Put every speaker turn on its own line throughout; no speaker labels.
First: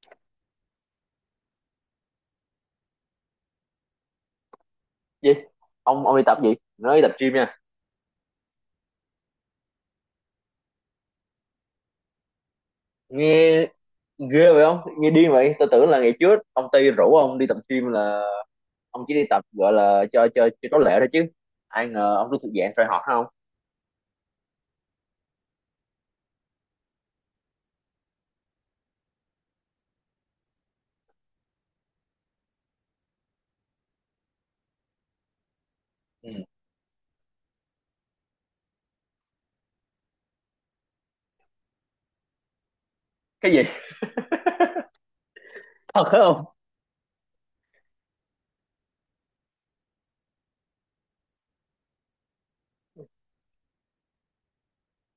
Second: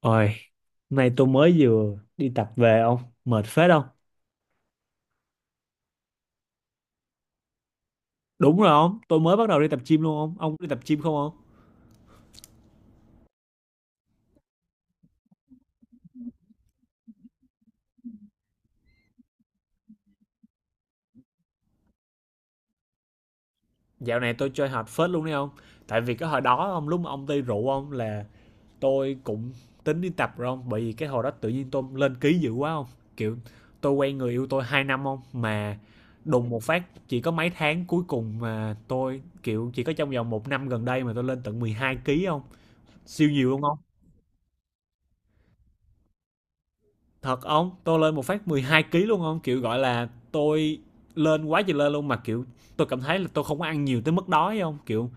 Ôi, nay tôi mới vừa đi tập về ông, mệt phết không?
Gì? Ông đi tập gì? Nói đi tập gym nha.
Đúng rồi ông, tôi mới bắt đầu đi tập gym luôn ông đi tập gym không ông?
Nghe ghê vậy không, nghe điên vậy. Tôi tưởng là ngày trước ông Tây rủ ông đi tập gym là ông chỉ đi tập, gọi là cho có lệ thôi, chứ ai ngờ ông cứ thuộc dạng try hard không.
Dạo này tôi chơi hard phết luôn đấy ông, tại vì cái hồi đó ông lúc mà ông đi rượu ông là tôi cũng tính đi tập rồi ông, bởi vì cái hồi đó tự nhiên tôi lên ký dữ quá ông, kiểu tôi quen người yêu tôi 2 năm ông mà
Ừ.
đùng một phát chỉ có mấy tháng cuối cùng mà tôi kiểu chỉ có trong vòng một năm gần đây mà tôi lên tận 12 ký ông, siêu nhiều
Cái
luôn.
gì? Thật hả không?
Thật ông, tôi lên một phát 12 ký luôn không? Kiểu gọi là tôi lên quá trời lên luôn mà kiểu tôi cảm thấy là tôi không có ăn nhiều tới mức đói không? Kiểu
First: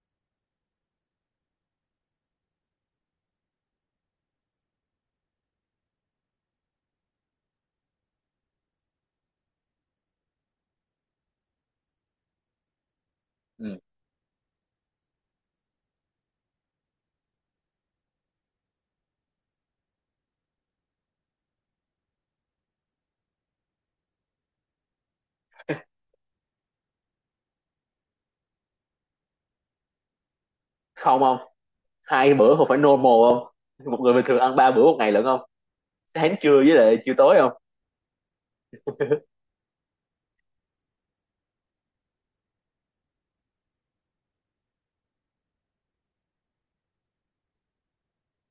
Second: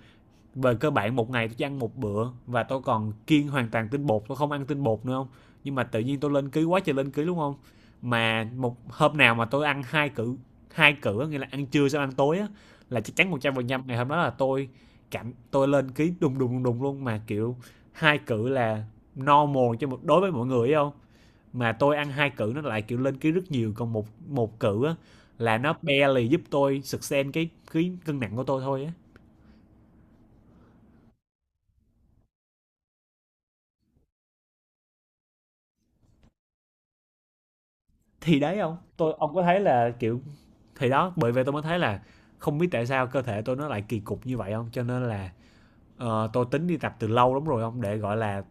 về cơ bản một ngày tôi chỉ ăn một bữa và tôi còn kiêng hoàn toàn tinh bột, tôi không ăn tinh bột nữa không? Nhưng mà tự nhiên tôi lên ký quá trời lên ký luôn không? Mà một hôm nào mà tôi ăn hai cử, hai cử nghĩa là ăn trưa xong ăn tối á là chắc chắn
Ừ.
100% ngày hôm đó là tôi cảm tôi lên ký đùng đùng đùng đùng luôn mà kiểu hai cử là normal cho một đối với mọi người không? Mà tôi ăn hai cử nó lại kiểu lên ký rất nhiều, còn một một cử á là nó barely giúp tôi sustain cái cân nặng của tôi thôi á.
Không, không, hai bữa không phải normal không. Một người bình thường ăn ba bữa một ngày lận không. Sáng, trưa với lại chiều tối không.
Thì đấy ông tôi ông có thấy là kiểu thì đó bởi vậy tôi mới thấy là không biết tại sao cơ thể tôi nó lại kỳ cục như vậy không, cho nên là tôi tính đi tập từ lâu lắm rồi ông để gọi là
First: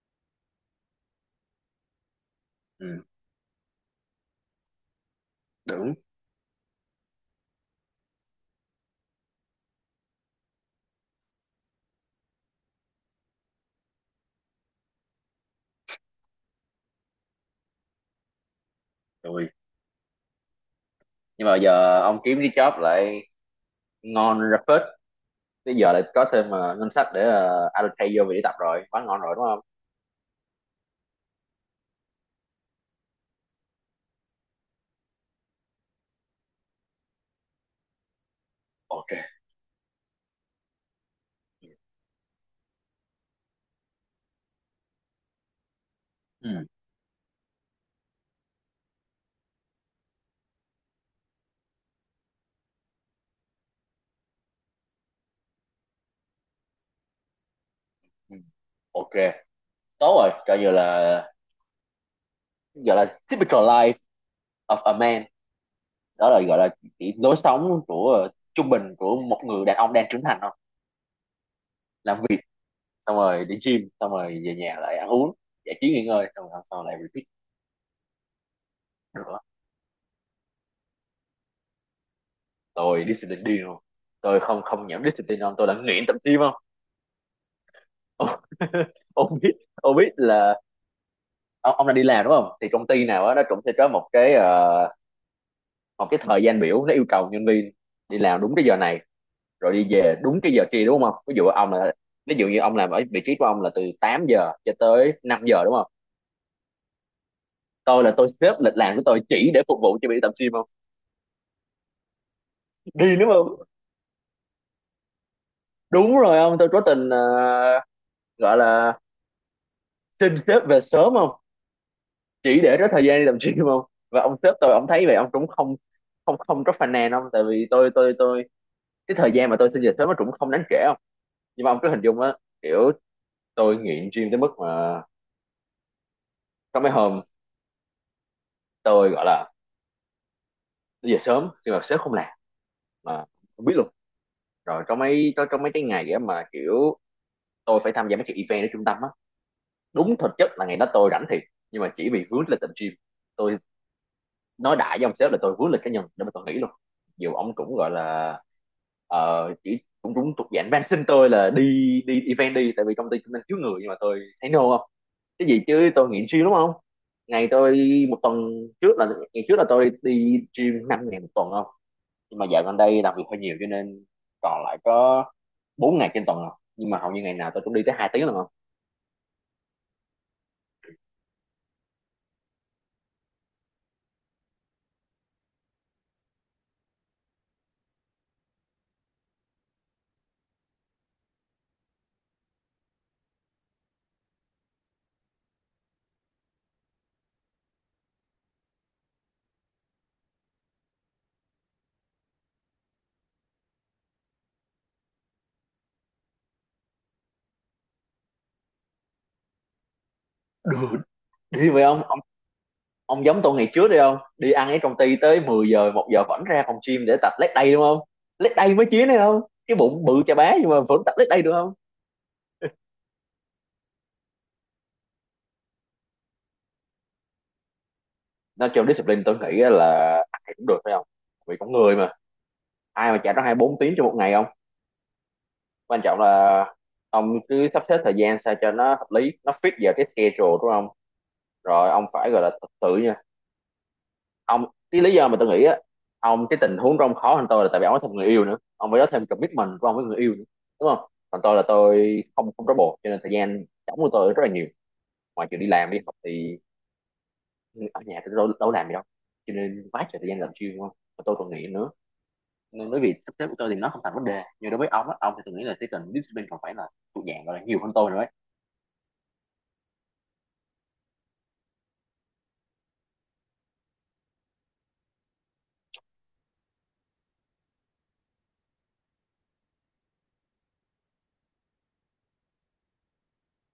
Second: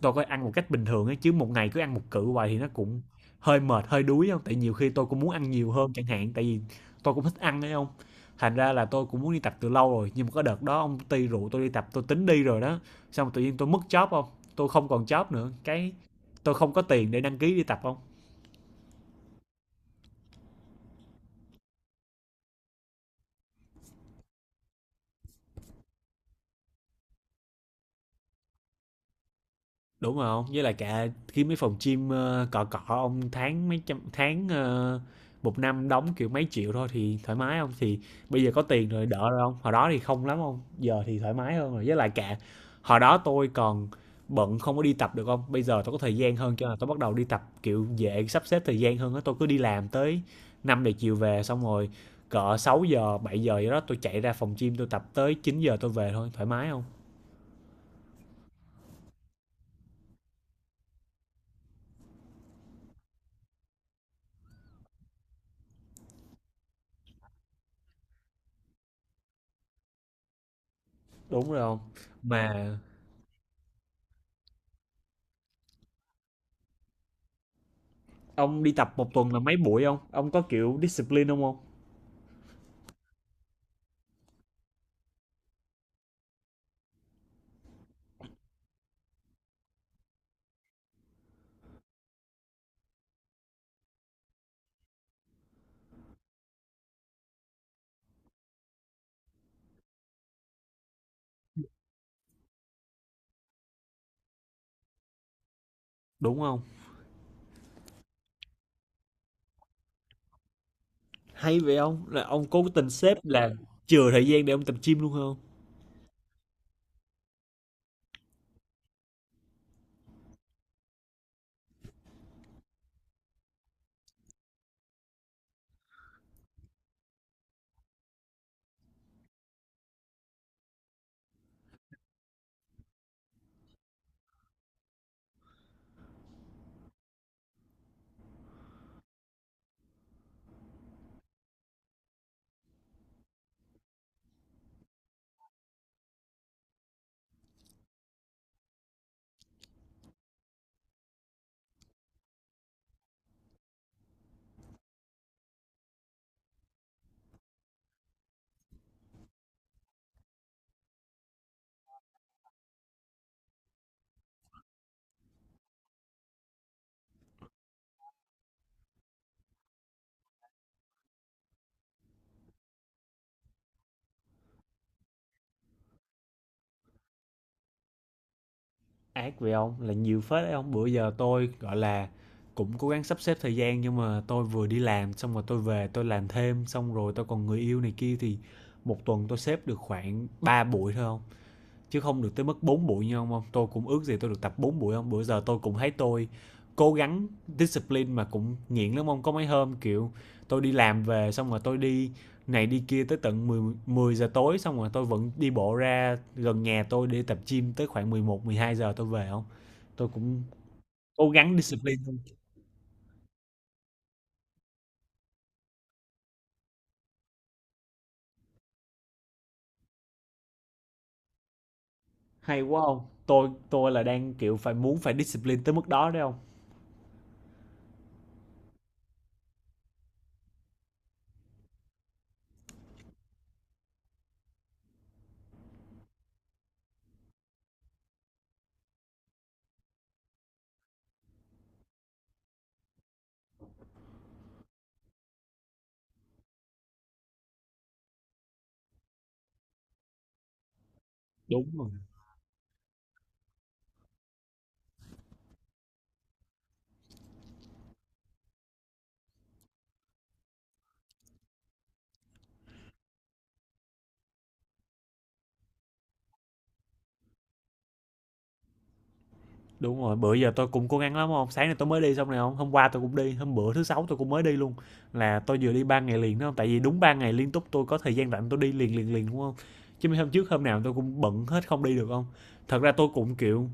tôi có ăn một cách bình thường ấy chứ một ngày cứ ăn một cự hoài thì nó cũng
Ừ.
hơi mệt hơi đuối không, tại nhiều khi tôi cũng muốn ăn nhiều hơn
Đúng
chẳng hạn tại vì tôi cũng thích ăn đấy không. Thành ra là tôi cũng muốn đi tập từ lâu rồi nhưng mà có đợt đó ông ty rượu tôi đi tập tôi tính đi rồi đó, xong tự nhiên tôi mất job không, tôi không còn job nữa, cái tôi không có tiền để đăng ký đi tập không.
rồi, nhưng mà giờ ông kiếm cái job lại ngon ra phết. Bây giờ lại có thêm ngân sách để allocate vô việc đi tập rồi, quá ngon rồi đúng không.
Đúng rồi không, với lại cả khi mấy phòng gym cọ cọ ông tháng mấy trăm tháng một năm đóng kiểu mấy triệu thôi thì thoải mái không, thì bây giờ có tiền rồi
Ok.
đỡ rồi không, hồi đó thì không lắm không, giờ thì thoải mái hơn rồi, với lại cả hồi đó tôi còn bận không có đi tập được không. Bây giờ tôi có thời gian hơn cho
Ừ.
nên là tôi bắt đầu đi tập kiểu dễ sắp xếp thời gian hơn á, tôi cứ đi làm tới 5 giờ chiều về xong rồi cỡ 6 giờ 7 giờ gì đó tôi chạy ra phòng gym tôi tập tới 9 giờ tôi về thôi thoải mái không.
Ừ. Ok, tốt rồi. Coi như là, gọi là, typical life of a man. Đó là, gọi là, chỉ lối sống của trung bình của một người đàn ông đang trưởng thành thôi.
Đúng rồi không,
Làm việc,
mà
xong rồi đi gym, xong rồi về nhà lại ăn uống, giải trí nghỉ ngơi, xong rồi hôm sau lại repeat
ông đi tập một tuần là
nữa.
mấy buổi không? Ông có kiểu discipline không ông?
Tôi discipline điên luôn. Tôi không không nhảm discipline không, tôi là nghiện tập gym không. Ông biết, ông biết là ông đang đi làm đúng không? Thì công ty nào đó nó cũng sẽ có một cái một cái thời gian biểu, nó yêu cầu nhân viên đi làm đúng cái giờ này rồi đi về đúng cái giờ trưa đúng không. Ví dụ như ông làm ở vị trí của ông là từ 8 giờ cho tới 5 giờ đúng không.
Đúng không?
Tôi là tôi xếp lịch làm của tôi chỉ để phục vụ cho việc tập gym không.
Hay vậy ông? Là ông cố tình
Đi
xếp
đúng không.
là chừa thời gian để ông tập gym luôn không?
Đúng rồi ông, tôi cố tình gọi là xin sếp về sớm không, chỉ để có thời gian đi tập gym không. Và ông sếp tôi ông thấy vậy ông cũng không không không có phàn nàn không, tại vì tôi cái thời gian mà tôi xin về sớm nó cũng không đáng kể không. Nhưng mà ông cứ hình dung á, kiểu tôi nghiện gym tới mức mà có mấy hôm tôi gọi là đi về sớm nhưng mà sếp không làm, mà không biết luôn. Rồi có mấy cái ngày á mà kiểu tôi phải tham gia mấy cái event ở trung tâm á. Đúng thực chất là ngày đó tôi rảnh thiệt, nhưng mà chỉ vì vướng lịch tập gym, tôi nói đại với ông sếp là tôi vướng lịch cá nhân để mà tôi nghỉ luôn. Dù ông cũng gọi là chỉ cũng cũng thuộc dạng van xin tôi là đi đi event đi, tại vì công ty cũng đang thiếu người, nhưng mà tôi thấy no không. Cái gì chứ tôi nghiện gym đúng không. Ngày tôi một tuần trước là ngày trước là tôi đi gym 5 ngày một tuần không. Nhưng mà dạo gần đây làm việc hơi nhiều cho nên còn lại có 4 ngày trên tuần rồi, nhưng mà hầu như ngày nào tôi cũng đi tới 2 tiếng rồi không.
Ác vậy ông? Là nhiều phết đấy ông. Bữa giờ tôi gọi là cũng cố gắng sắp xếp thời gian nhưng mà tôi vừa đi làm xong rồi tôi về tôi làm thêm xong rồi tôi còn người yêu này kia, thì một tuần tôi xếp được khoảng 3 buổi thôi không? Chứ không được tới mức 4 buổi như ông không, tôi cũng ước gì tôi được tập 4 buổi không, bữa giờ tôi cũng thấy tôi cố gắng discipline mà cũng nghiện lắm ông, có mấy hôm kiểu tôi đi làm về xong rồi tôi đi này đi kia tới tận 10 giờ tối xong rồi tôi vẫn đi bộ ra gần nhà tôi để tập gym tới khoảng 11 12 giờ tôi về không, tôi cũng cố gắng
Đi vậy
discipline.
ông. Ông giống tôi ngày trước đi, không đi ăn ở công ty tới 10 giờ, 1 giờ vẫn ra phòng gym để tập leg day đúng không. Leg day mới chiến đấy không, cái bụng bự chà bá nhưng mà vẫn tập leg day được không.
Hay quá không, tôi là đang kiểu phải muốn phải discipline tới mức đó đấy không.
Nói chung discipline tôi nghĩ là ai cũng được phải không. Vì con người mà, ai mà chạy ra 24 tiếng trong một ngày không. Quan trọng là ông cứ sắp xếp thời gian sao cho nó hợp lý, nó fit vào cái schedule đúng không. Rồi ông phải gọi là tự tự ông. Cái lý do mà tôi nghĩ á, ông cái tình huống trong khó hơn tôi là tại vì ông có thêm người yêu nữa, ông phải có thêm commitment của ông với người yêu nữa đúng không. Còn tôi là
Đúng rồi.
tôi không không trói bồ, cho nên thời gian trống của tôi rất là nhiều. Ngoài chuyện đi làm đi học thì ở nhà tôi đâu có làm gì đâu, cho nên quá trời thời gian làm chuyên đúng không, và tôi còn nghĩ nữa. Nên bởi vì sắp xếp của tôi thì nó không thành vấn đề, nhưng đối với ông thì tôi nghĩ là cái cần discipline còn phải là thuộc dạng, gọi là, nhiều hơn tôi nữa ấy.
Đúng rồi, bữa giờ tôi cũng cố gắng lắm hông? Sáng nay tôi mới đi xong này không, hôm qua tôi cũng đi, hôm bữa thứ Sáu tôi cũng mới đi luôn, là tôi vừa đi 3 ngày liền đó hông? Tại vì đúng 3 ngày liên tục tôi có thời gian rảnh tôi đi liền, liền, liền đúng không. Chứ mấy hôm trước hôm nào tôi cũng bận hết không đi được không. Thật ra tôi cũng, kiểu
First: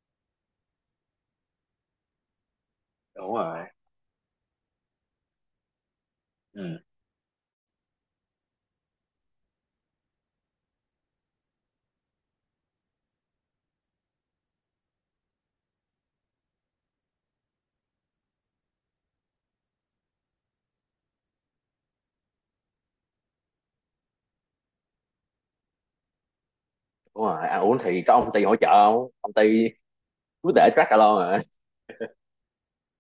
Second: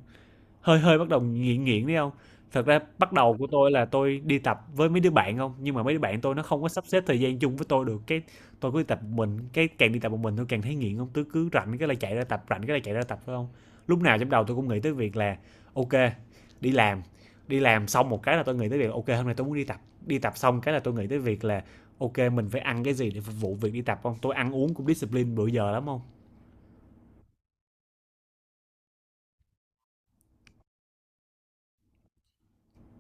hơi hơi bắt đầu nghiện nghiện đấy không? Thật ra bắt
Đúng
đầu của
rồi.
tôi là tôi đi tập với mấy đứa bạn không, nhưng mà mấy đứa bạn tôi nó không có
Ừ.
sắp xếp thời gian chung với tôi được, cái tôi cứ đi tập một mình, cái càng đi tập một mình tôi càng thấy nghiện không, tôi cứ rảnh cái là chạy ra tập, rảnh cái là chạy ra tập phải không? Lúc nào trong đầu tôi cũng nghĩ tới việc là ok, đi làm, đi làm xong một cái là tôi nghĩ tới việc ok hôm nay tôi muốn đi tập xong cái là tôi nghĩ tới việc là ok mình phải ăn cái gì để phục vụ việc đi tập không? Tôi ăn uống cũng discipline bữa giờ lắm không?
Đúng rồi, ăn uống thì có ông Ty hỗ trợ không. Ông Ty cứ để track alone rồi.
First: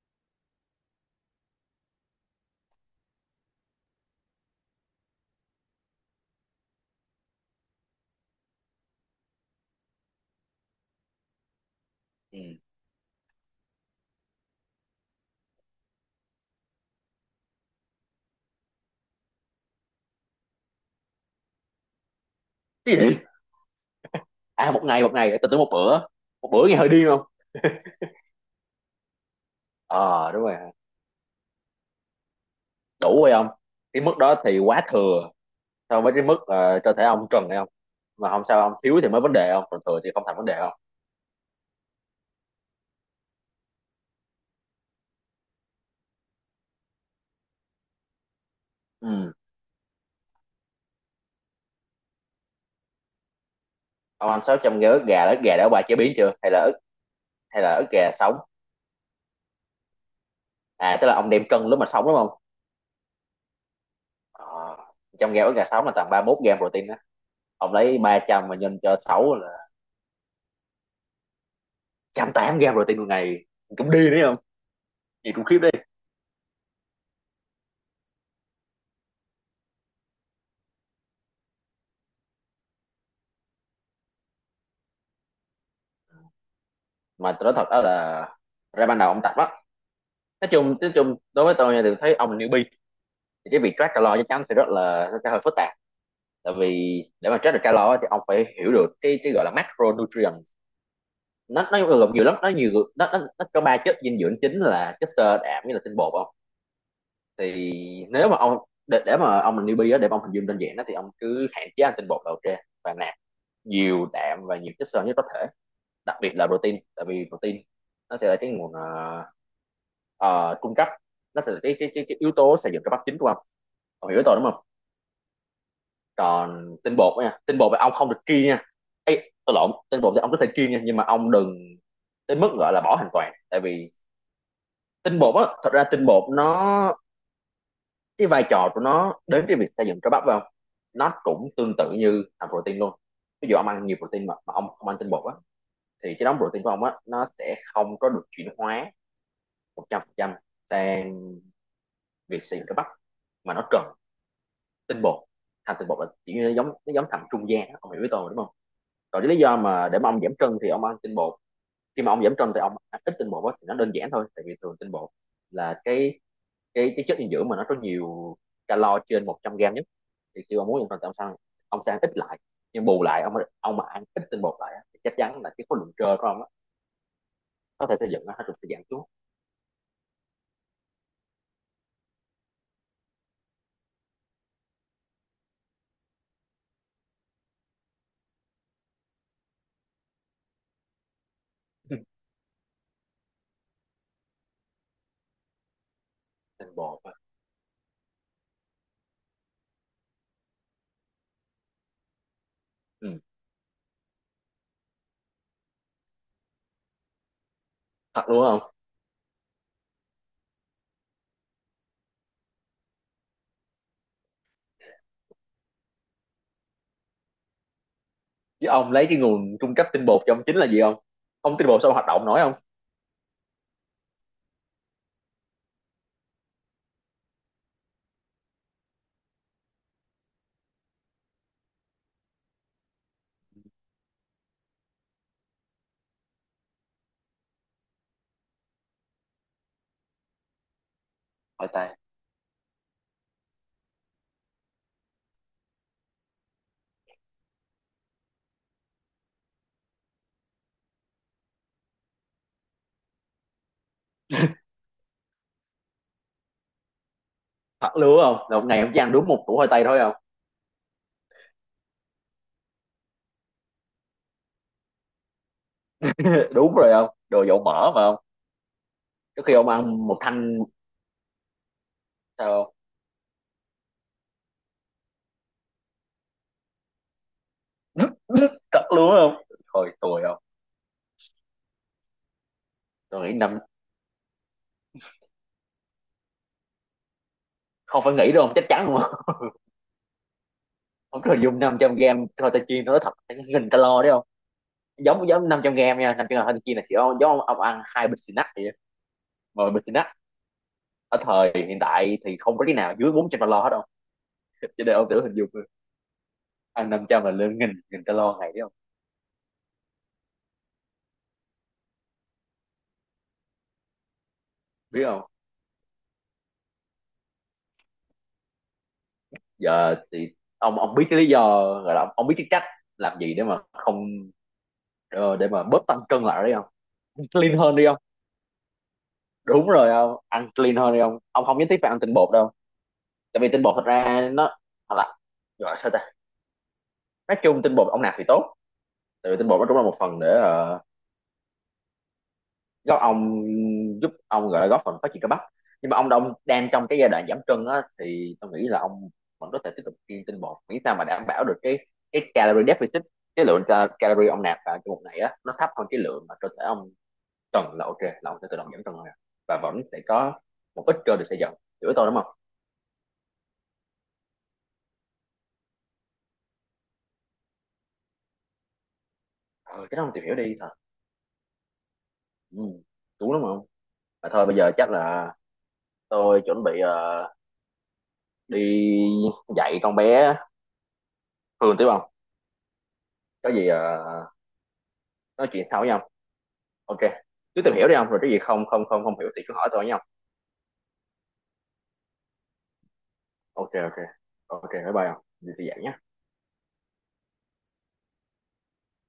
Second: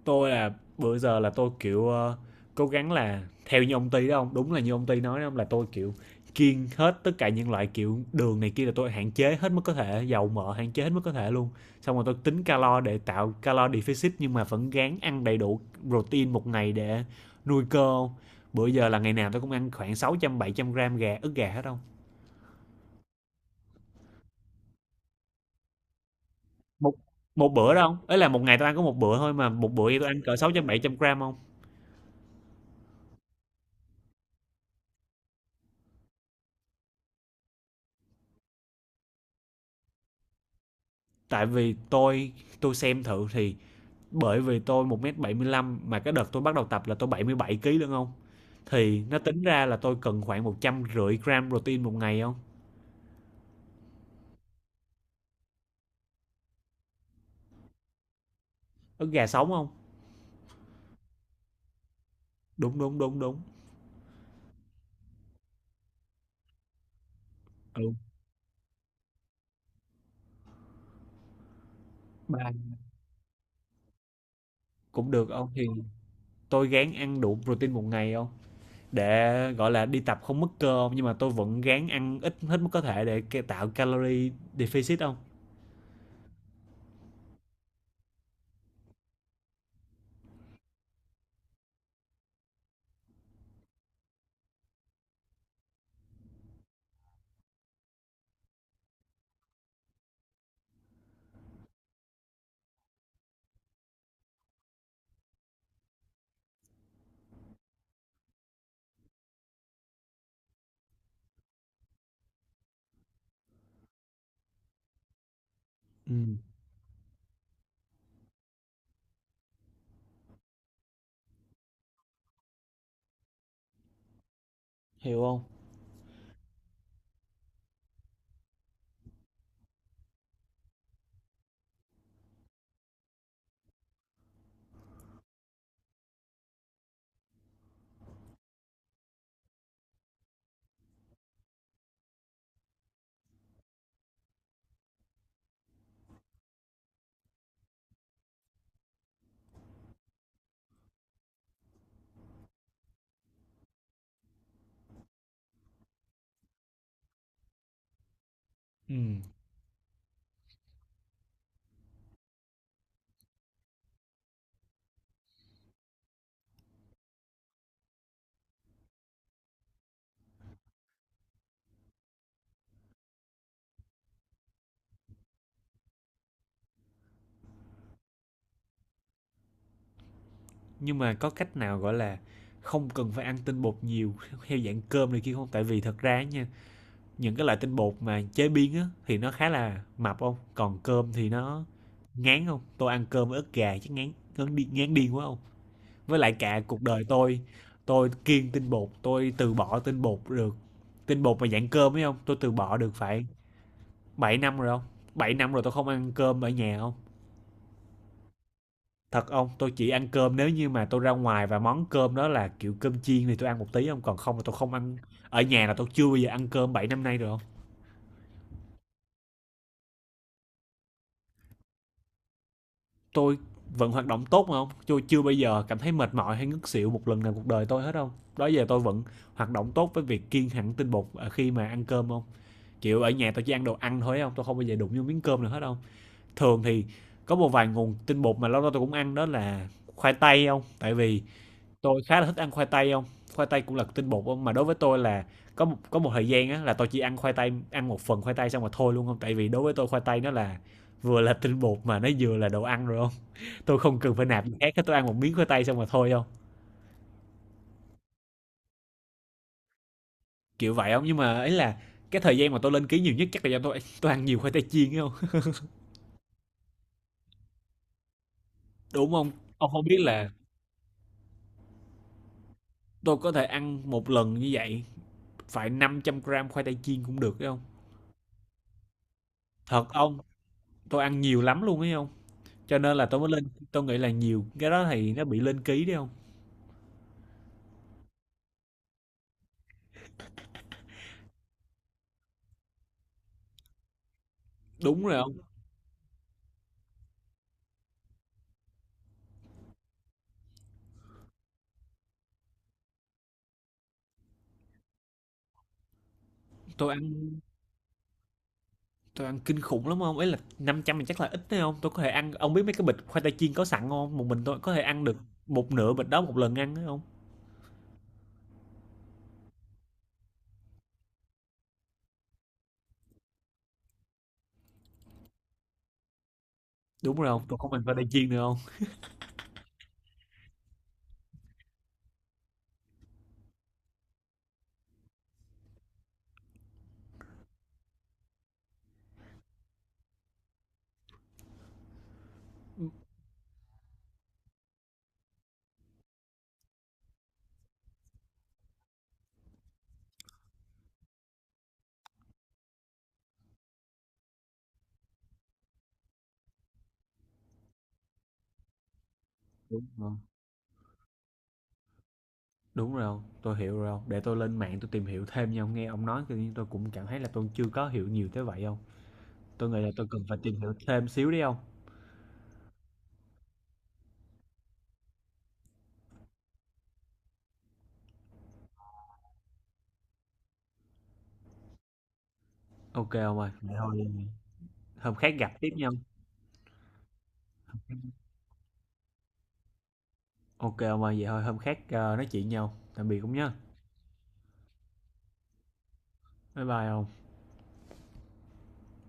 Tôi là bữa giờ là tôi kiểu cố gắng là theo như ông Ty đó không? Đúng là như ông Ty nói đó không? Là tôi kiểu kiêng hết tất cả những loại kiểu đường này kia là tôi hạn chế hết mức có thể, dầu mỡ hạn chế hết mức có thể luôn. Xong rồi tôi
Ừ.
tính calo để tạo calo deficit nhưng mà vẫn gắng ăn đầy đủ protein một ngày để nuôi cơ. Bữa giờ là ngày nào tôi cũng ăn khoảng 600 700 gram gà ức gà hết không?
Cái gì? À, một ngày tôi tưởng một bữa. Một bữa nghe hơi
Một
điên không.
một bữa đâu không? Ấy là một ngày tôi ăn có một bữa thôi mà một bữa vậy tôi ăn cỡ
Đúng
sáu
rồi,
trăm bảy trăm gram không?
đủ rồi không? Cái mức đó thì quá thừa so với cái mức cơ thể ông cần hay không. Mà không sao, ông thiếu thì mới vấn đề không, còn thừa thì không thành vấn đề không.
Tại vì tôi xem thử thì bởi vì tôi 1,75 m mà cái đợt tôi bắt đầu tập là tôi 77 kg đúng không? Thì nó
Ừ,
tính ra là tôi cần khoảng 150 gram protein một ngày không.
ông ăn 600 gram ức gà là ức gà đã qua chế biến chưa, hay là ức gà sống.
Ức gà sống không.
À tức là ông đem cân lúc mà sống đúng không.
Đúng, đúng, đúng, đúng.
ờ, trong g ức gà sống là tầm 31 gram protein đó. Ông
Ừ,
lấy 300 mà nhân cho 6 là trăm
ba
tám gram protein một ngày, cũng đi đấy không.
cũng được
Gì cũng
không,
khiếp
thì
đi.
tôi ráng ăn đủ protein một ngày không. Để, gọi là, đi tập không mất cơ hông? Nhưng mà tôi vẫn ráng ăn ít hết mức có thể để tạo calorie deficit không.
Mà tôi nói thật đó là, ra ban đầu ông tập á, nói chung đối với tôi nha, thì thấy ông là newbie thì cái việc track calo chắc chắn sẽ rất là sẽ hơi phức tạp. Tại vì để mà track được calo á, thì ông phải hiểu được cái gọi là macronutrient. Nó gồm nhiều lắm, nó nhiều nó có ba chất dinh dưỡng chính là chất xơ, đạm với là tinh bột không. Thì nếu mà ông để mà ông là newbie á, để mà ông hình dung đơn giản đó thì ông cứ hạn chế ăn tinh bột đầu tiên, và nạp nhiều đạm và nhiều chất xơ nhất có thể, đặc biệt
Ừm,
là protein. Tại vì protein nó sẽ là cái nguồn cung cấp, nó sẽ là cái yếu tố xây dựng cơ bắp chính của ông. Ông hiểu tôi đúng không.
hiểu không.
Còn tinh bột nha, tinh bột thì ông không được kiêng nha, ấy tôi lộn, tinh bột thì ông có thể kiêng nha, nhưng mà ông đừng tới mức gọi là bỏ hoàn toàn. Tại vì tinh bột á, thật ra tinh bột nó, cái vai trò của nó đến cái việc xây dựng cơ bắp phải không, nó cũng tương tự như thành protein luôn. Ví dụ ông ăn nhiều protein mà ông không ăn tinh bột á, thì cái đống protein của ông á nó sẽ không có được chuyển hóa 100% sang việc xây dựng cơ bắp, mà nó cần tinh bột. Thành tinh bột là chỉ như nó giống thành trung gian á. Ông hiểu với tôi mà, đúng không. Còn
Ừm,
cái lý do mà để mà ông giảm cân thì ông ăn tinh bột, khi mà ông giảm cân thì ông ăn ít tinh bột á, thì nó đơn giản thôi. Tại vì thường tinh bột là cái chất dinh dưỡng mà nó có nhiều calo trên 100 gram nhất. Thì khi ông muốn giảm cân thì ông sang ít lại. Nhưng bù lại ông mà ăn ít tinh bột lại á, thì chắc chắn là cái khối lượng cơ của ông á, có thể xây dựng nó sẽ giảm xuống.
nhưng mà có cách nào, gọi là, không cần phải ăn tinh bột nhiều theo dạng cơm này kia hông? Tại vì thật ra nha, những cái loại tinh bột mà chế biến á thì nó khá là mập không? Còn cơm thì nó ngán không? Tôi ăn cơm với ức gà chắc ngán ngán điên quá không? Với lại cả
Tinh
cuộc
bột
đời
á.
tôi kiêng tinh bột, tôi từ bỏ tinh bột được. Tinh bột mà dạng cơm ấy không? Tôi từ bỏ được
Ừ.
phải 7 năm rồi không? 7 năm rồi tôi không ăn cơm ở nhà không?
Thật luôn không.
Thật không? Tôi chỉ ăn cơm nếu như mà tôi ra ngoài và món cơm đó là kiểu cơm chiên thì tôi ăn một tí không? Còn không là tôi không ăn. Ở nhà là tôi chưa bao giờ ăn cơm 7 năm nay rồi không?
Chứ ông lấy cái nguồn cung cấp tinh bột cho ông chính là gì không. Không tinh bột sao ông hoạt động nổi không.
Tôi vẫn hoạt động tốt mà không, tôi chưa bao giờ cảm thấy mệt mỏi hay ngất xỉu một lần nào cuộc đời tôi hết không. Đó giờ tôi vẫn hoạt động tốt với việc kiêng hẳn tinh bột ở khi mà ăn cơm không, kiểu ở nhà tôi chỉ ăn đồ ăn thôi không, tôi không bao giờ đụng vô miếng cơm nào hết không. Thường thì có một vài nguồn tinh bột mà lâu lâu tôi cũng ăn đó là khoai tây không, tại vì
Hỏi tây.
tôi khá là thích ăn khoai tây không, khoai tây cũng là tinh bột không, mà đối với tôi là có một thời gian á là tôi chỉ ăn khoai tây ăn một phần khoai tây xong rồi thôi luôn không, tại vì đối với tôi khoai tây nó là vừa là tinh bột mà nó vừa là đồ ăn rồi không, tôi không cần phải nạp gì khác hết, tôi ăn một miếng khoai tây xong rồi thôi không.
Thật luôn không, là một ngày ông chỉ ăn đúng một củ khoai tây thôi không.
Kiểu vậy không, nhưng mà ấy là cái thời gian mà tôi lên ký nhiều nhất chắc là do tôi ăn nhiều khoai tây chiên không.
Đúng rồi không, đồ dầu mỡ mà không.
Đúng không,
Trước khi ông
ông không biết
ăn một
là
thanh sao.
tôi có thể ăn một lần như vậy phải 500 gram khoai tây chiên cũng được ấy không.
Cất luôn á không.
Thật
Thôi
ông,
tôi không.
tôi ăn nhiều lắm luôn ấy không, cho nên là tôi
Tôi
mới
nghĩ
lên,
năm,
tôi nghĩ là nhiều cái đó thì nó bị lên ký đấy không.
không phải nghĩ đâu không, chắc chắn luôn không. Không rồi, dùng 500 gram thôi ta chiên nó thật nghìn calo đấy không.
Đúng rồi
giống
không?
giống 500 gram nha, 500 gram thôi ta chiên là chỉ ông, giống ông ăn hai bịch xì nắc vậy á. Mà bịch xì nắc ở thời hiện tại thì không có cái nào dưới 400 calo hết đâu. Cho nên ông thử hình dung, ăn
tôi ăn
500 là lên nghìn nghìn calo ngày đấy không
tôi ăn kinh khủng lắm không, ấy là 500 thì chắc là ít đấy không, tôi có thể ăn, ông biết mấy cái bịch khoai tây chiên có sẵn không, một mình tôi có thể
biết
ăn được
không.
một nửa bịch đó một lần ăn đấy không.
Giờ thì ông biết cái lý do, gọi là ông biết cái cách làm gì để mà không, để mà bớt tăng cân lại đi không.
Đúng
Ăn
rồi không,
clean
tôi không,
hơn
mình
đi
phải
không.
đi chiên nữa không.
Đúng rồi không, ăn clean hơn đi không. Ông không nhất thiết phải ăn tinh bột đâu. Tại vì tinh bột thật ra nó, thật là, gọi sao ta, nói chung tinh bột ông nạp thì tốt. Tại vì tinh bột nó cũng là một phần để góp ông giúp ông, gọi là, góp phần phát triển cơ bắp. Nhưng mà ông đông đang trong cái giai đoạn giảm cân á thì tôi nghĩ là ông vẫn có thể tiếp tục kiêng tinh bột, miễn sao mà đảm bảo được cái calorie deficit. Cái lượng calorie ông nạp vào trong một ngày á nó thấp hơn cái lượng mà cơ thể ông Trần là ok, là ông sẽ tự động giảm Trần thôi à, và vẫn
Đúng
sẽ
rồi,
có một ít cơ được xây dựng. Hiểu tôi đúng không.
đúng rồi không, tôi hiểu rồi không. Để tôi lên mạng tôi tìm hiểu thêm nha, ông nghe ông nói tự nhiên tôi cũng cảm thấy là tôi chưa có hiểu nhiều tới vậy không. Tôi nghĩ
Ờ,
là
cái đó
tôi
ông
cần
tìm hiểu
phải
đi
tìm
thật.
hiểu thêm xíu đi không.
Ừ, đúng lắm không. Mà thôi bây giờ chắc là tôi chuẩn bị đi dạy con bé Hương tiếp không.
Ok ông ơi,
Có gì
vậy thôi hôm khác
nói
gặp
chuyện
tiếp
sau với
nhau.
nhau. Ok, cứ tìm hiểu đi không, rồi cái gì không không không không hiểu thì cứ hỏi tôi nha không.
Ok ông ơi, vậy thôi hôm khác, nói chuyện nhau. Tạm biệt cũng nhá.
Ok, ok, ok, bye bye không, đi dạy nhé.
Bye bye ông.